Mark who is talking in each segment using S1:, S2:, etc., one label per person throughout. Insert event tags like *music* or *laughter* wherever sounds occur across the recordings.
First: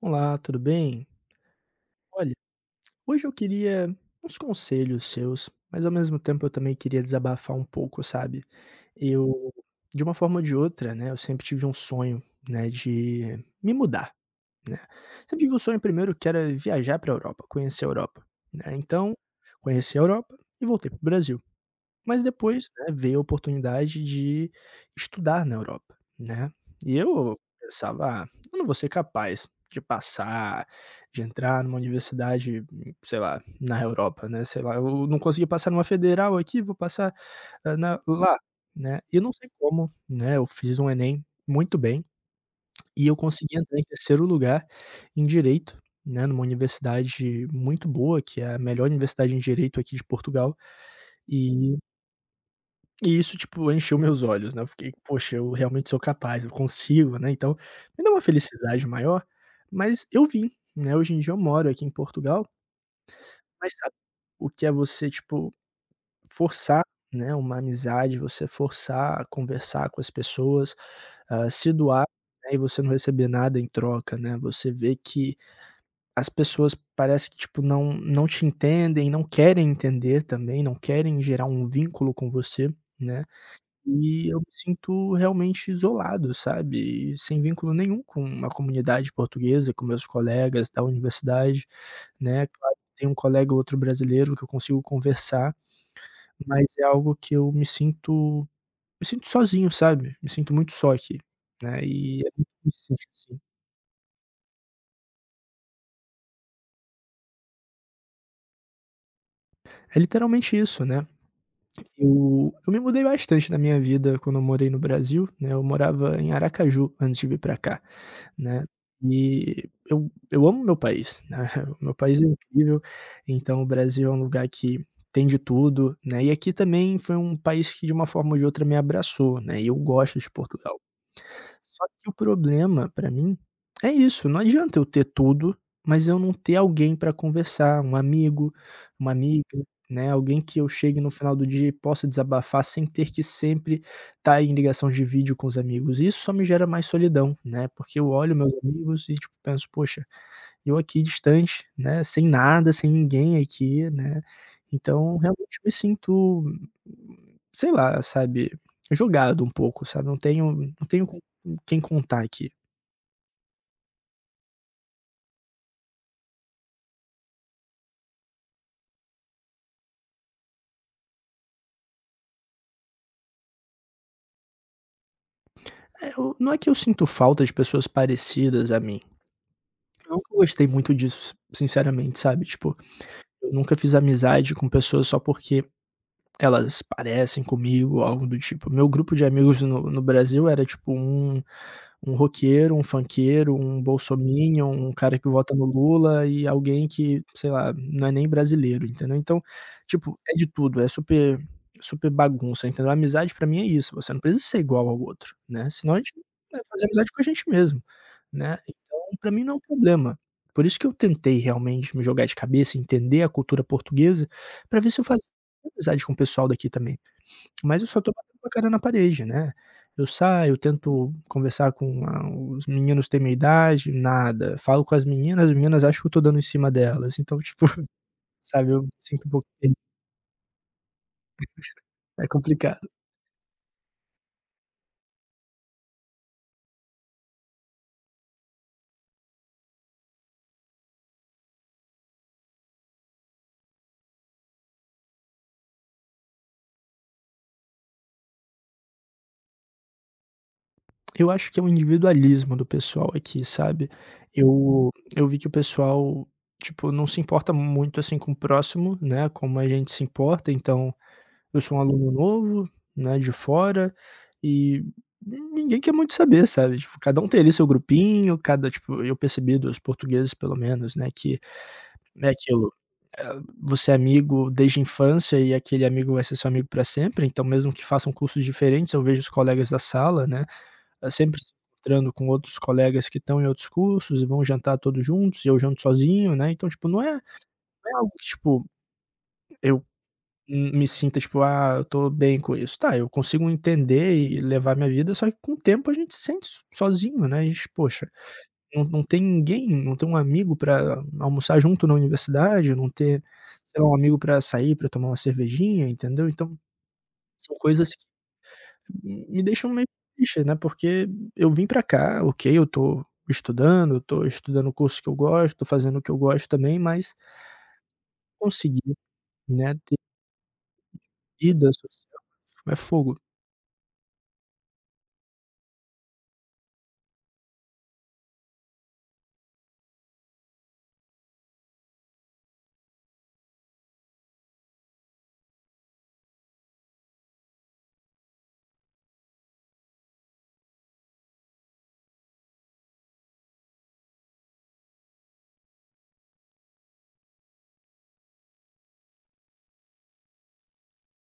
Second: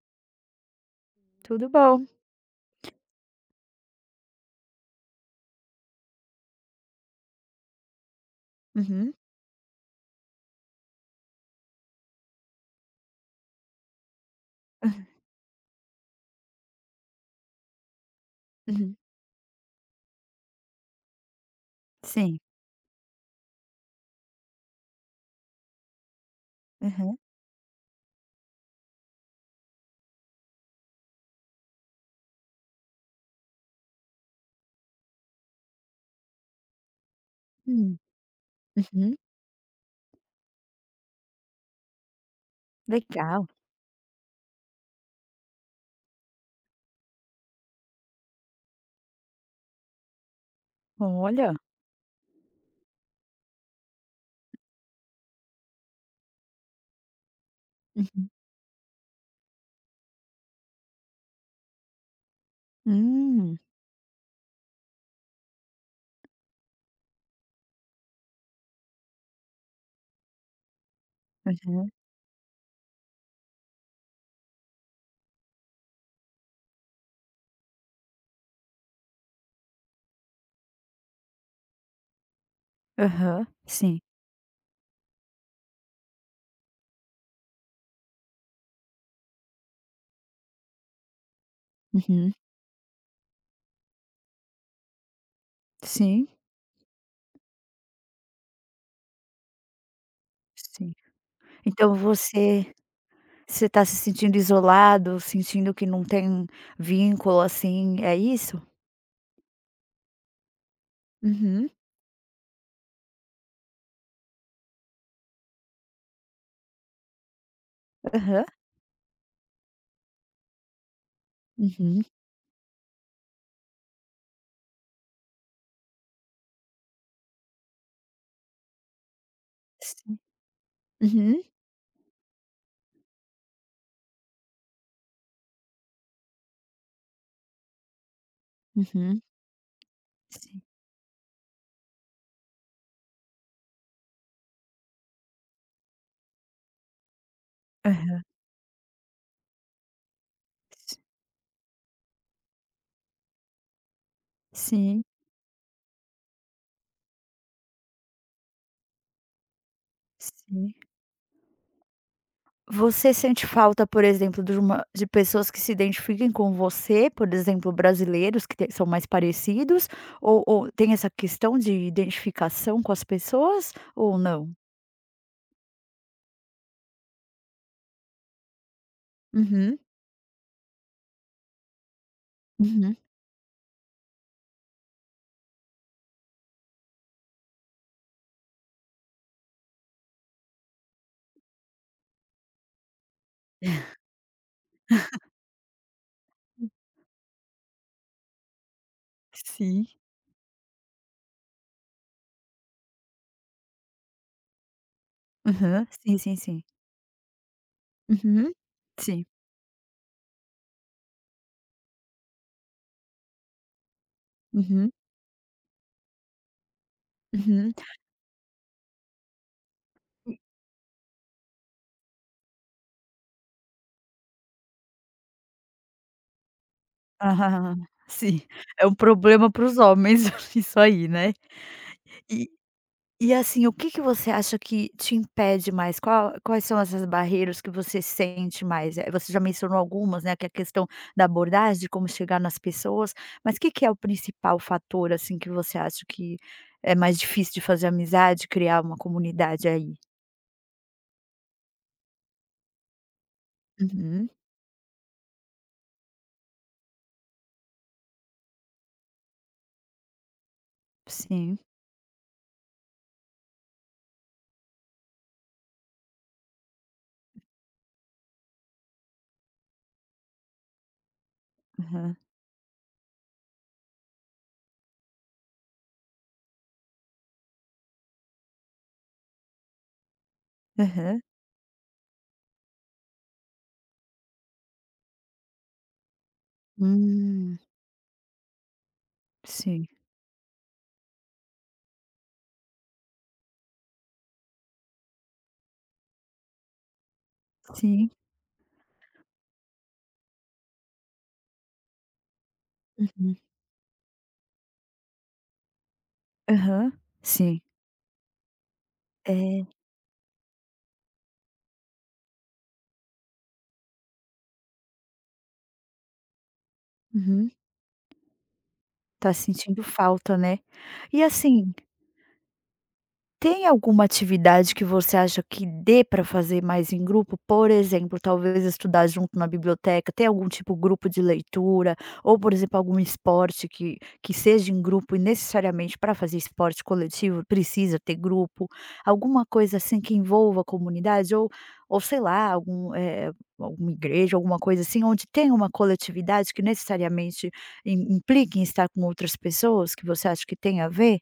S1: Olá, tudo bem?
S2: Tudo bom.
S1: Olha, hoje eu queria uns conselhos seus, mas ao mesmo tempo eu também queria desabafar um pouco, sabe?
S2: Uhum.
S1: Eu, de uma forma ou de outra, né, eu sempre tive um sonho, né, de me mudar, né?
S2: *laughs*
S1: Sempre tive um sonho primeiro que era viajar para a Europa, conhecer a Europa, né?
S2: Uhum.
S1: Então, conheci a Europa e voltei para o Brasil. Mas
S2: Sim.
S1: depois, né, veio a oportunidade de estudar na Europa, né. E
S2: Aham.
S1: eu pensava: "Ah, eu não vou ser capaz de passar, de entrar numa universidade, sei lá, na Europa, né, sei lá, eu não consegui passar numa federal aqui, vou passar,
S2: Hum.
S1: na lá", né.
S2: Uhum.
S1: E eu não sei como, né, eu fiz um Enem muito bem e eu
S2: Legal.
S1: consegui entrar em terceiro lugar em direito, né, numa universidade muito boa, que é a melhor universidade em direito aqui de Portugal,
S2: Olha.
S1: e e isso, tipo, encheu meus olhos, né, eu fiquei: "Poxa, eu realmente sou capaz, eu consigo", né, então me deu uma
S2: Uhum.
S1: felicidade maior, mas eu vim, né, hoje em dia eu moro aqui em Portugal,
S2: Hum.
S1: mas sabe o que é você, tipo, forçar, né, uma amizade, você forçar a conversar com as pessoas, se
S2: Aham.
S1: doar, né, e você não receber nada em troca, né, você vê que as pessoas parece que, tipo, não te entendem, não querem entender também, não querem gerar um vínculo com você, né.
S2: Aham. Sim.
S1: E eu me sinto realmente isolado, sabe, e sem vínculo nenhum com a comunidade portuguesa, com meus colegas da universidade,
S2: Uhum.
S1: né. Claro que tem um colega ou outro brasileiro que eu consigo conversar,
S2: Sim,
S1: mas é algo que eu me sinto sozinho, sabe, me sinto muito
S2: sim.
S1: só aqui, né,
S2: Então
S1: e é muito
S2: você
S1: triste assim.
S2: você está se sentindo isolado, sentindo que não tem vínculo, assim, é isso?
S1: É literalmente isso, né.
S2: Uhum.
S1: Eu me mudei bastante na minha vida quando eu morei no Brasil, né, eu morava em Aracaju antes de vir para cá,
S2: Aham.
S1: né, e eu amo meu país, né, *laughs* o meu
S2: Uhum.
S1: país é incrível, então o Brasil é um lugar que tem de tudo, né, e aqui também foi um país que de uma forma ou de outra me abraçou, né, e eu
S2: Sim.
S1: gosto de Portugal.
S2: Uhum.
S1: Só que o problema pra mim é isso, não adianta eu ter tudo, mas eu não ter alguém pra conversar, um amigo, uma
S2: Uhum.
S1: amiga, né, alguém que
S2: Sim.
S1: eu chegue no final do dia e possa desabafar sem ter que sempre estar em ligação de vídeo com os amigos. Isso só me gera mais solidão, né, porque eu
S2: Aham.
S1: olho meus amigos e, tipo, penso: "Poxa, eu aqui distante, né, sem nada, sem ninguém aqui", né.
S2: Sim,
S1: Então realmente me sinto, sei lá, sabe, jogado um pouco, sabe, não tenho
S2: sim.
S1: não tenho com quem contar aqui.
S2: Você sente falta, por exemplo, de uma de pessoas que se identifiquem com você, por exemplo, brasileiros que te são mais parecidos, ou tem essa questão de identificação com as pessoas ou não?
S1: É, eu não é que eu sinto falta de pessoas parecidas a mim,
S2: Uhum.
S1: eu nunca gostei muito disso, sinceramente, sabe, tipo,
S2: Uhum.
S1: eu nunca fiz amizade com pessoas só porque elas parecem comigo, algo do tipo. Meu grupo de amigos no Brasil era tipo um um roqueiro, um funkeiro, um bolsominion, um cara que vota no Lula e
S2: *laughs*
S1: alguém que, sei lá, não é nem brasileiro, entendeu. Então,
S2: Sim.
S1: tipo, é de tudo, é super super bagunça, entendeu. Amizade pra mim é isso, você não precisa ser igual ao outro, né,
S2: Aham.
S1: senão a gente
S2: Sim, sim,
S1: vai
S2: sim.
S1: fazer amizade com a gente mesmo,
S2: Uhum.
S1: né. Então
S2: Sim.
S1: pra mim não é um problema. Por isso que eu tentei realmente me jogar de cabeça, entender a cultura portuguesa, pra
S2: Uhum.
S1: ver se eu fazia tenho amizade com o pessoal daqui também,
S2: Uhum.
S1: mas eu só tô batendo com a cara na parede, né. Eu
S2: *laughs*
S1: saio, tento conversar com a os meninos têm minha idade, nada. Falo com as meninas acham que eu tô dando em cima delas, então, *laughs* tipo,
S2: Aham. Sim.
S1: sabe, eu
S2: É
S1: me
S2: um
S1: sinto um pouco
S2: problema para
S1: perdido,
S2: os homens *laughs* isso aí, né?
S1: é complicado.
S2: E assim, o que que você acha que te impede mais? Qual Quais são essas barreiras que você sente mais? Você já mencionou algumas, né, que é a questão da abordagem, de como chegar nas pessoas, mas o que que é o principal fator, assim, que você acha que é mais difícil de fazer amizade, criar uma comunidade aí?
S1: Eu acho que é um individualismo do pessoal aqui, sabe.
S2: Uhum,
S1: Eu eu vi que o pessoal, tipo, não se importa muito, assim, com o próximo, né, como a gente se importa, então
S2: sim.
S1: eu sou um aluno novo, né, de fora, e ninguém quer muito saber, sabe, tipo, cada um tem ali seu grupinho, cada tipo, eu percebi dos portugueses pelo menos, né, que
S2: Aham.
S1: é aquilo, eh, você é amigo desde a infância e aquele amigo vai ser seu amigo para sempre, então mesmo que façam cursos diferentes, eu vejo os colegas da sala, né,
S2: Aham.
S1: sempre se encontrando com outros colegas que estão em outros cursos e vão jantar todos juntos, e eu janto sozinho, né, então tipo, não é
S2: Hum,
S1: não é algo que tipo, eu
S2: sim.
S1: me sinta tipo: "Ah, eu tô bem com isso". Tá, eu consigo entender e levar minha vida, só que com o tempo a gente se sente sozinho, né, a gente, poxa,
S2: Sim.
S1: não tem ninguém, não tem um amigo pra almoçar junto na universidade, não ter,
S2: Uhum.
S1: sei lá, um amigo pra sair, pra tomar uma cervejinha, entendeu. Então,
S2: Aham.
S1: são
S2: Sim.
S1: coisas que me deixam
S2: É.
S1: meio triste, né, porque eu vim pra cá, ok, eu tô estudando o curso que eu gosto, tô fazendo o que eu gosto também, mas
S2: Uhum.
S1: conseguir,
S2: Tá
S1: né,
S2: sentindo
S1: ter
S2: falta, né. E
S1: vida
S2: assim,
S1: social é fogo.
S2: tem alguma atividade que você acha que dê para fazer mais em grupo? Por exemplo, talvez estudar junto na biblioteca, ter algum tipo grupo de leitura, ou por exemplo, algum esporte que seja em grupo e necessariamente para fazer esporte coletivo precisa ter grupo. Alguma coisa assim que envolva a comunidade ou sei lá, algum, alguma igreja, alguma coisa assim, onde tem uma coletividade que necessariamente im implique em estar com outras pessoas, que você acha que tem a ver?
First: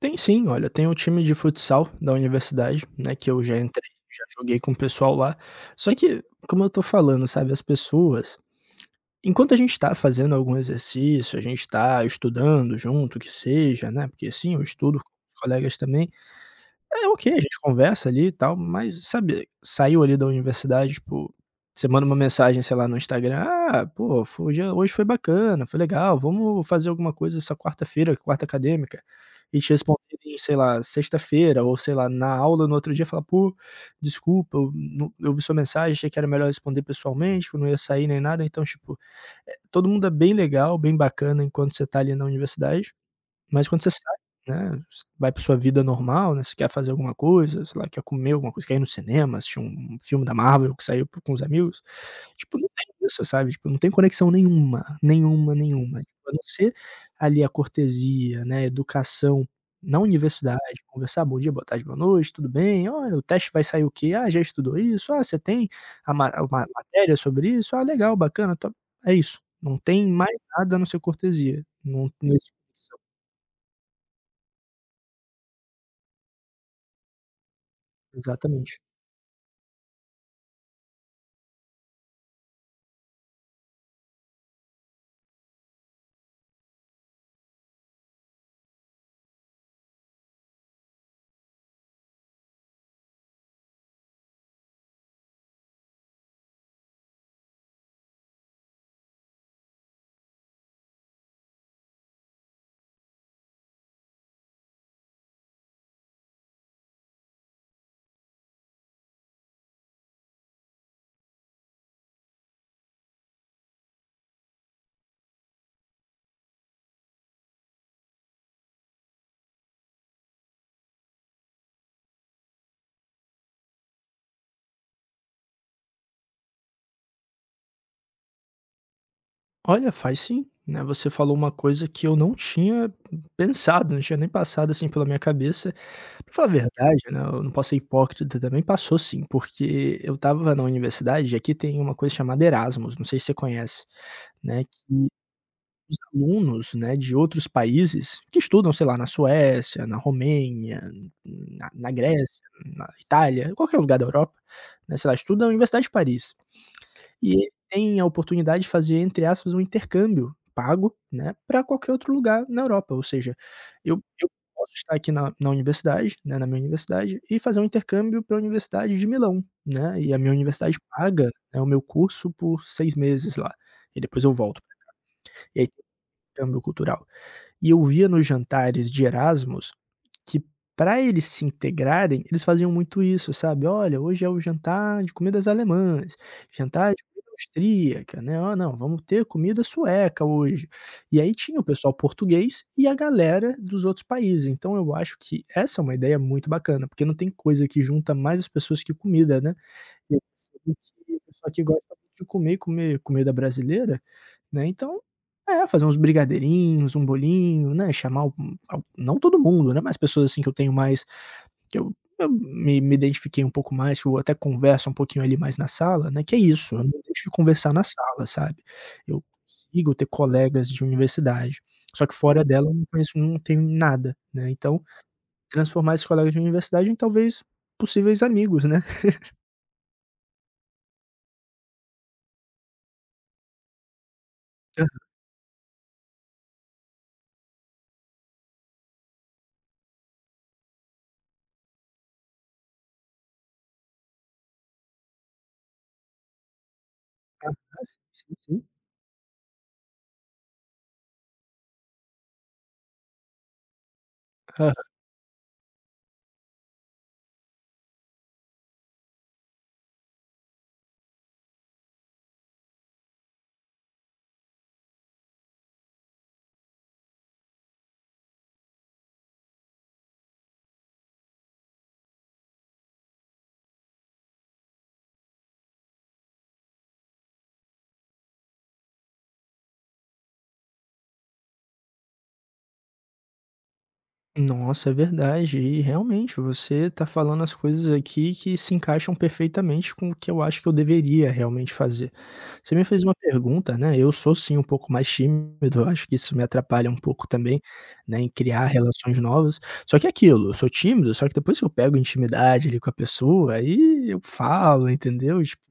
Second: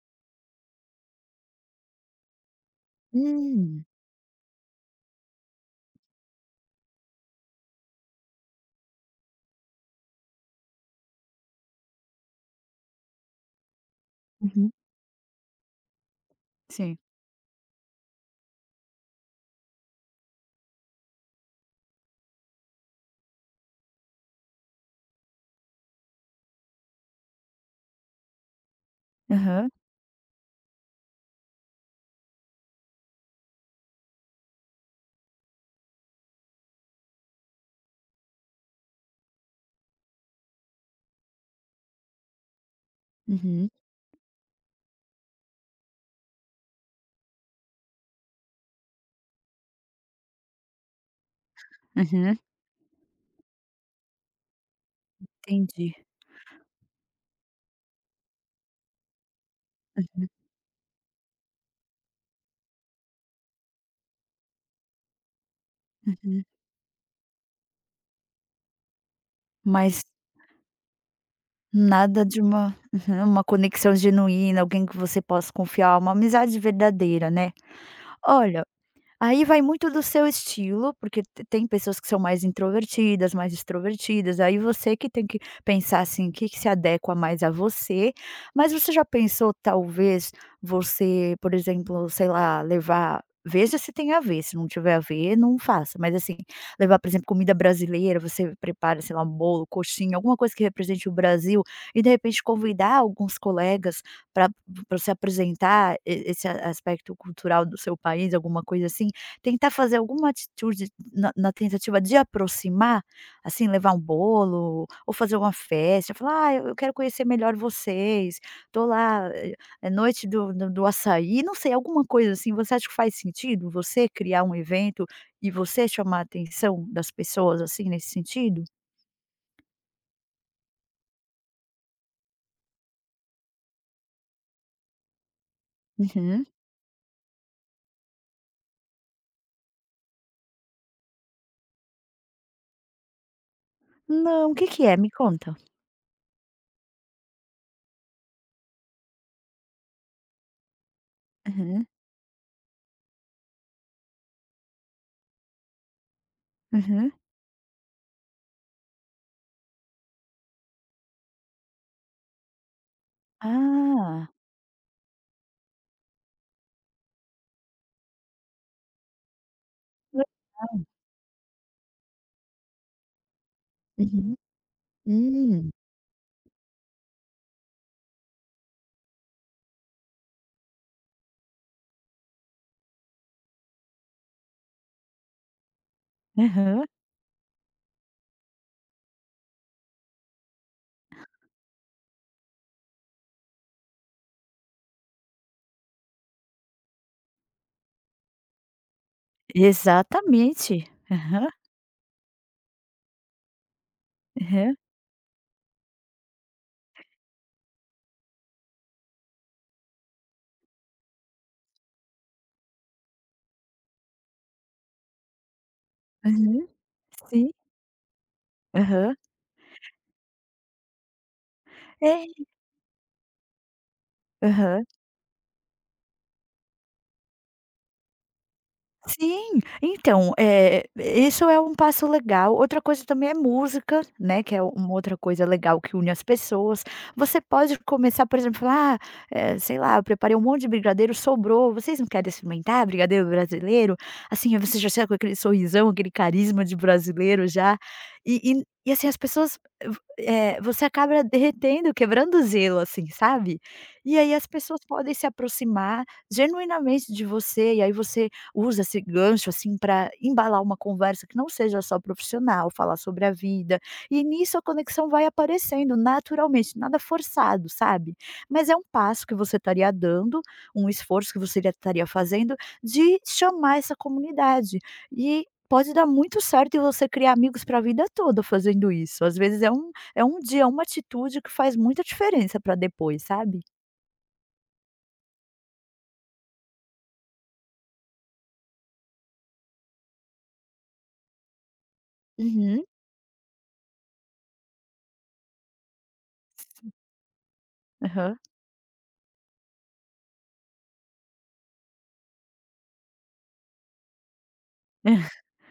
S1: Tem sim, olha, tem o time de futsal da universidade, né, que eu já
S2: Hum.
S1: entrei, já joguei com o pessoal lá. Só que, como eu tô falando, sabe, as pessoas, enquanto a gente tá fazendo algum exercício, a gente tá estudando junto, que seja, né, porque sim, eu
S2: Uhum.
S1: estudo com os colegas também.
S2: Sim.
S1: É, ok, a gente conversa ali e tal, mas sabe, saiu ali da universidade, tipo, você manda uma mensagem, sei lá, no Instagram: "Ah, pô, fo hoje foi bacana, foi legal, vamos fazer alguma coisa essa quarta-feira, quarta acadêmica", e
S2: Aham.
S1: te responderem, sei lá, sexta-feira ou, sei lá, na aula no outro dia falar: "Pô, desculpa, eu não eu vi sua mensagem, achei que era melhor responder pessoalmente, que eu não ia sair nem nada", então, tipo, todo mundo é bem legal, bem bacana enquanto você tá ali na universidade,
S2: Uhum.
S1: mas quando você sai, né, vai pra sua vida normal, né, você quer fazer alguma coisa, sei lá, quer comer alguma coisa, quer ir no cinema, assistir um filme da Marvel que saiu com os amigos,
S2: Uhum.
S1: tipo, não tem isso, sabe, tipo, não tem conexão nenhuma, nenhuma,
S2: Entendi.
S1: nenhuma. Tipo, a não ser ali a cortesia, né, a educação na
S2: Uhum,
S1: universidade, conversar: "Bom dia, boa tarde, boa noite, tudo bem? Olha, o teste vai sair o quê? Ah, já estudou isso? Ah, você tem a
S2: uhum.
S1: ma matéria sobre isso? Ah, legal, bacana, top". É isso, não
S2: Mas
S1: tem mais nada a não ser cortesia, não
S2: nada
S1: não
S2: de
S1: existe.
S2: uma conexão genuína, alguém que você possa confiar, uma amizade verdadeira, né. Olha,
S1: Exatamente.
S2: aí vai muito do seu estilo, porque te tem pessoas que são mais introvertidas, mais extrovertidas, aí você que tem que pensar, assim, o que que se adequa mais a você. Mas você já pensou, talvez, você, por exemplo, sei lá, levar veja se tem a ver, se não tiver a ver, não faça, mas, assim, levar, por exemplo, comida brasileira, você prepara, sei lá, um bolo, coxinha, alguma coisa que represente o Brasil e, de repente, convidar alguns colegas para pra você apresentar e esse aspecto cultural do seu país, alguma coisa assim, tentar fazer alguma atitude na tentativa de aproximar, assim, levar um bolo ou fazer uma festa, falar: "Ah, eu quero conhecer melhor vocês, tô lá, é noite do açaí", não sei, alguma coisa assim. Você acha que faz sentido você criar um evento e você chamar a atenção das pessoas, assim, nesse sentido?
S1: Olha, faz sim, né, você falou uma coisa que eu não tinha pensado, não tinha nem passado, assim, pela minha cabeça. Pra
S2: Uhum.
S1: falar a verdade, né, eu não posso ser hipócrita também, passou sim, porque eu estava na universidade e aqui tem uma coisa chamada Erasmus, não sei se você conhece,
S2: Não, o
S1: né,
S2: que que é?
S1: que
S2: Me conta.
S1: os alunos, né, de outros países que estudam, sei lá, na Suécia, na Romênia, na
S2: Aham,
S1: na Grécia, na Itália, qualquer lugar da Europa, né, sei lá, estudam na Universidade de Paris.
S2: aham.
S1: E ele tem a oportunidade de fazer, entre aspas, um intercâmbio pago, né, para qualquer outro lugar na Europa, ou seja, eu
S2: Ah.
S1: eu posso estar aqui na universidade, né, na minha universidade, e fazer um intercâmbio para a Universidade de Milão, né, e a minha universidade paga, né, o meu curso por 6 meses lá, e depois eu
S2: Uhum.
S1: volto. E aí
S2: Hum.
S1: tem intercâmbio cultural. E eu via nos jantares de Erasmus que para eles se integrarem, eles faziam muito isso, sabe: "Olha, hoje é o jantar de comidas alemãs,
S2: Aham.
S1: jantar de comida austríaca, né, ó, não, vamos ter comida sueca hoje". E aí tinha o pessoal português e a galera dos outros países, então eu acho que essa é uma ideia muito bacana, porque não tem coisa que junta mais as pessoas que comida, né. E eu percebi
S2: Exatamente.
S1: que o
S2: Aham,
S1: pessoal que gosta muito de comer comida brasileira, né,
S2: aham.
S1: então, é, fazer uns brigadeirinhos, um bolinho, né, chamar o al não todo mundo, né, mas pessoas, assim, que eu me identifiquei um pouco mais, que eu até converso um pouquinho ali mais na sala, né, que é
S2: Uhum.
S1: isso, eu não deixo de
S2: Sim.
S1: conversar na sala, sabe.
S2: Aham.
S1: Eu consigo ter colegas de universidade, só que
S2: É.
S1: fora dela eu não conheço não tenho nada, né, então
S2: Aham.
S1: transformar esses colegas de universidade em talvez possíveis amigos, né.
S2: Sim, então, é isso, é um passo legal. Outra coisa também é música, né, que é uma
S1: *laughs*
S2: outra coisa legal que une as pessoas. Você pode começar, por exemplo, falar: "Ah, sei lá, eu preparei um monte de brigadeiro, sobrou, vocês não querem experimentar brigadeiro brasileiro?" Assim, aí você já chega com aquele sorrisão, aquele carisma de brasileiro já,
S1: Aham, sim,
S2: e
S1: sim.
S2: assim, as pessoas você acaba derretendo, quebrando o gelo, assim, sabe. E aí as
S1: Aham.
S2: pessoas podem se aproximar genuinamente de você, e aí você usa esse gancho, assim, para embalar uma conversa que não seja só profissional, falar sobre a vida. E nisso a conexão vai aparecendo naturalmente, nada forçado, sabe. Mas é um passo que você estaria dando, um esforço que você estaria fazendo de chamar essa comunidade. E pode dar muito certo e você criar amigos para a vida toda fazendo isso. Às vezes é um dia, uma atitude que faz muita diferença para depois, sabe.
S1: Nossa, é verdade. E realmente, você tá falando as coisas aqui que se encaixam perfeitamente com o que eu acho que eu deveria realmente fazer. Você me
S2: Uhum.
S1: fez uma pergunta, né? Eu sou sim um pouco mais tímido, eu acho que isso me atrapalha um pouco também, né, em
S2: Aham.
S1: criar relações novas. Só que é aquilo, eu sou tímido, só que depois que eu pego intimidade ali com a pessoa, aí eu falo,
S2: *laughs*
S1: entendeu? Tipo,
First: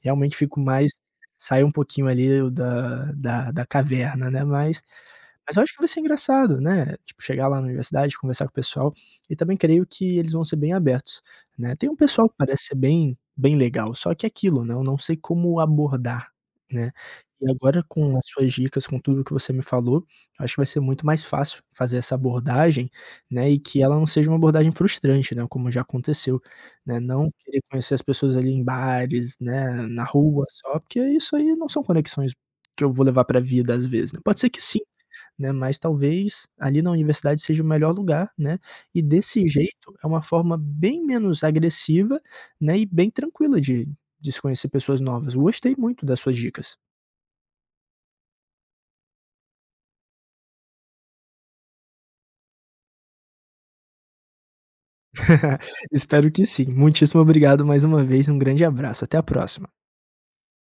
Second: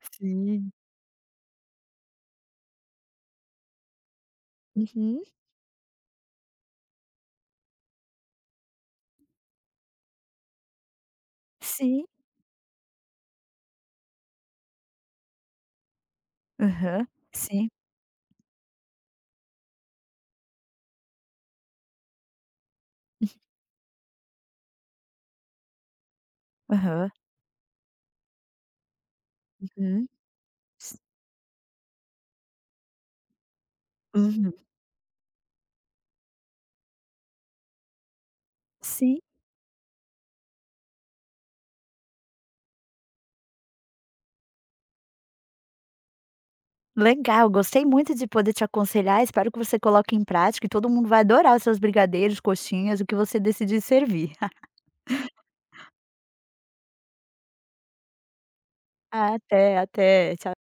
S1: realmente fico
S2: Sim.
S1: mais, saio um pouquinho ali da caverna, né? Mas.
S2: Uhum.
S1: Mas eu acho que vai ser engraçado, né, tipo, chegar lá na universidade, conversar com o pessoal, e também creio que eles vão ser bem abertos, né. Tem um
S2: Sim.
S1: pessoal que parece ser bem bem legal, só que é aquilo, né, eu não sei como abordar, né.
S2: Aham,
S1: E
S2: sim,
S1: agora com as suas dicas, com tudo que você me falou, eu acho que vai ser muito mais fácil fazer essa abordagem, né, e que ela não seja uma abordagem frustrante, né, como já aconteceu, né.
S2: aham.
S1: Não querer conhecer as pessoas ali em bares, né, na
S2: Uhum.
S1: rua só,
S2: S
S1: porque isso aí não são conexões que eu vou levar para a vida às vezes, né. Pode ser
S2: Uhum.
S1: que sim, né, mas talvez ali na universidade seja o melhor lugar, né, e
S2: Sim,
S1: desse jeito é uma forma bem menos agressiva, né, e bem tranquila de se conhecer pessoas novas. Gostei muito das suas dicas.
S2: legal, gostei muito de poder te aconselhar, espero que você coloque em prática e todo mundo vai adorar os seus brigadeiros, coxinhas, o que você decidir servir. *laughs*
S1: *laughs* Espero que sim. Muitíssimo obrigado mais uma vez, um grande abraço, até a próxima.
S2: Até, até. Tchau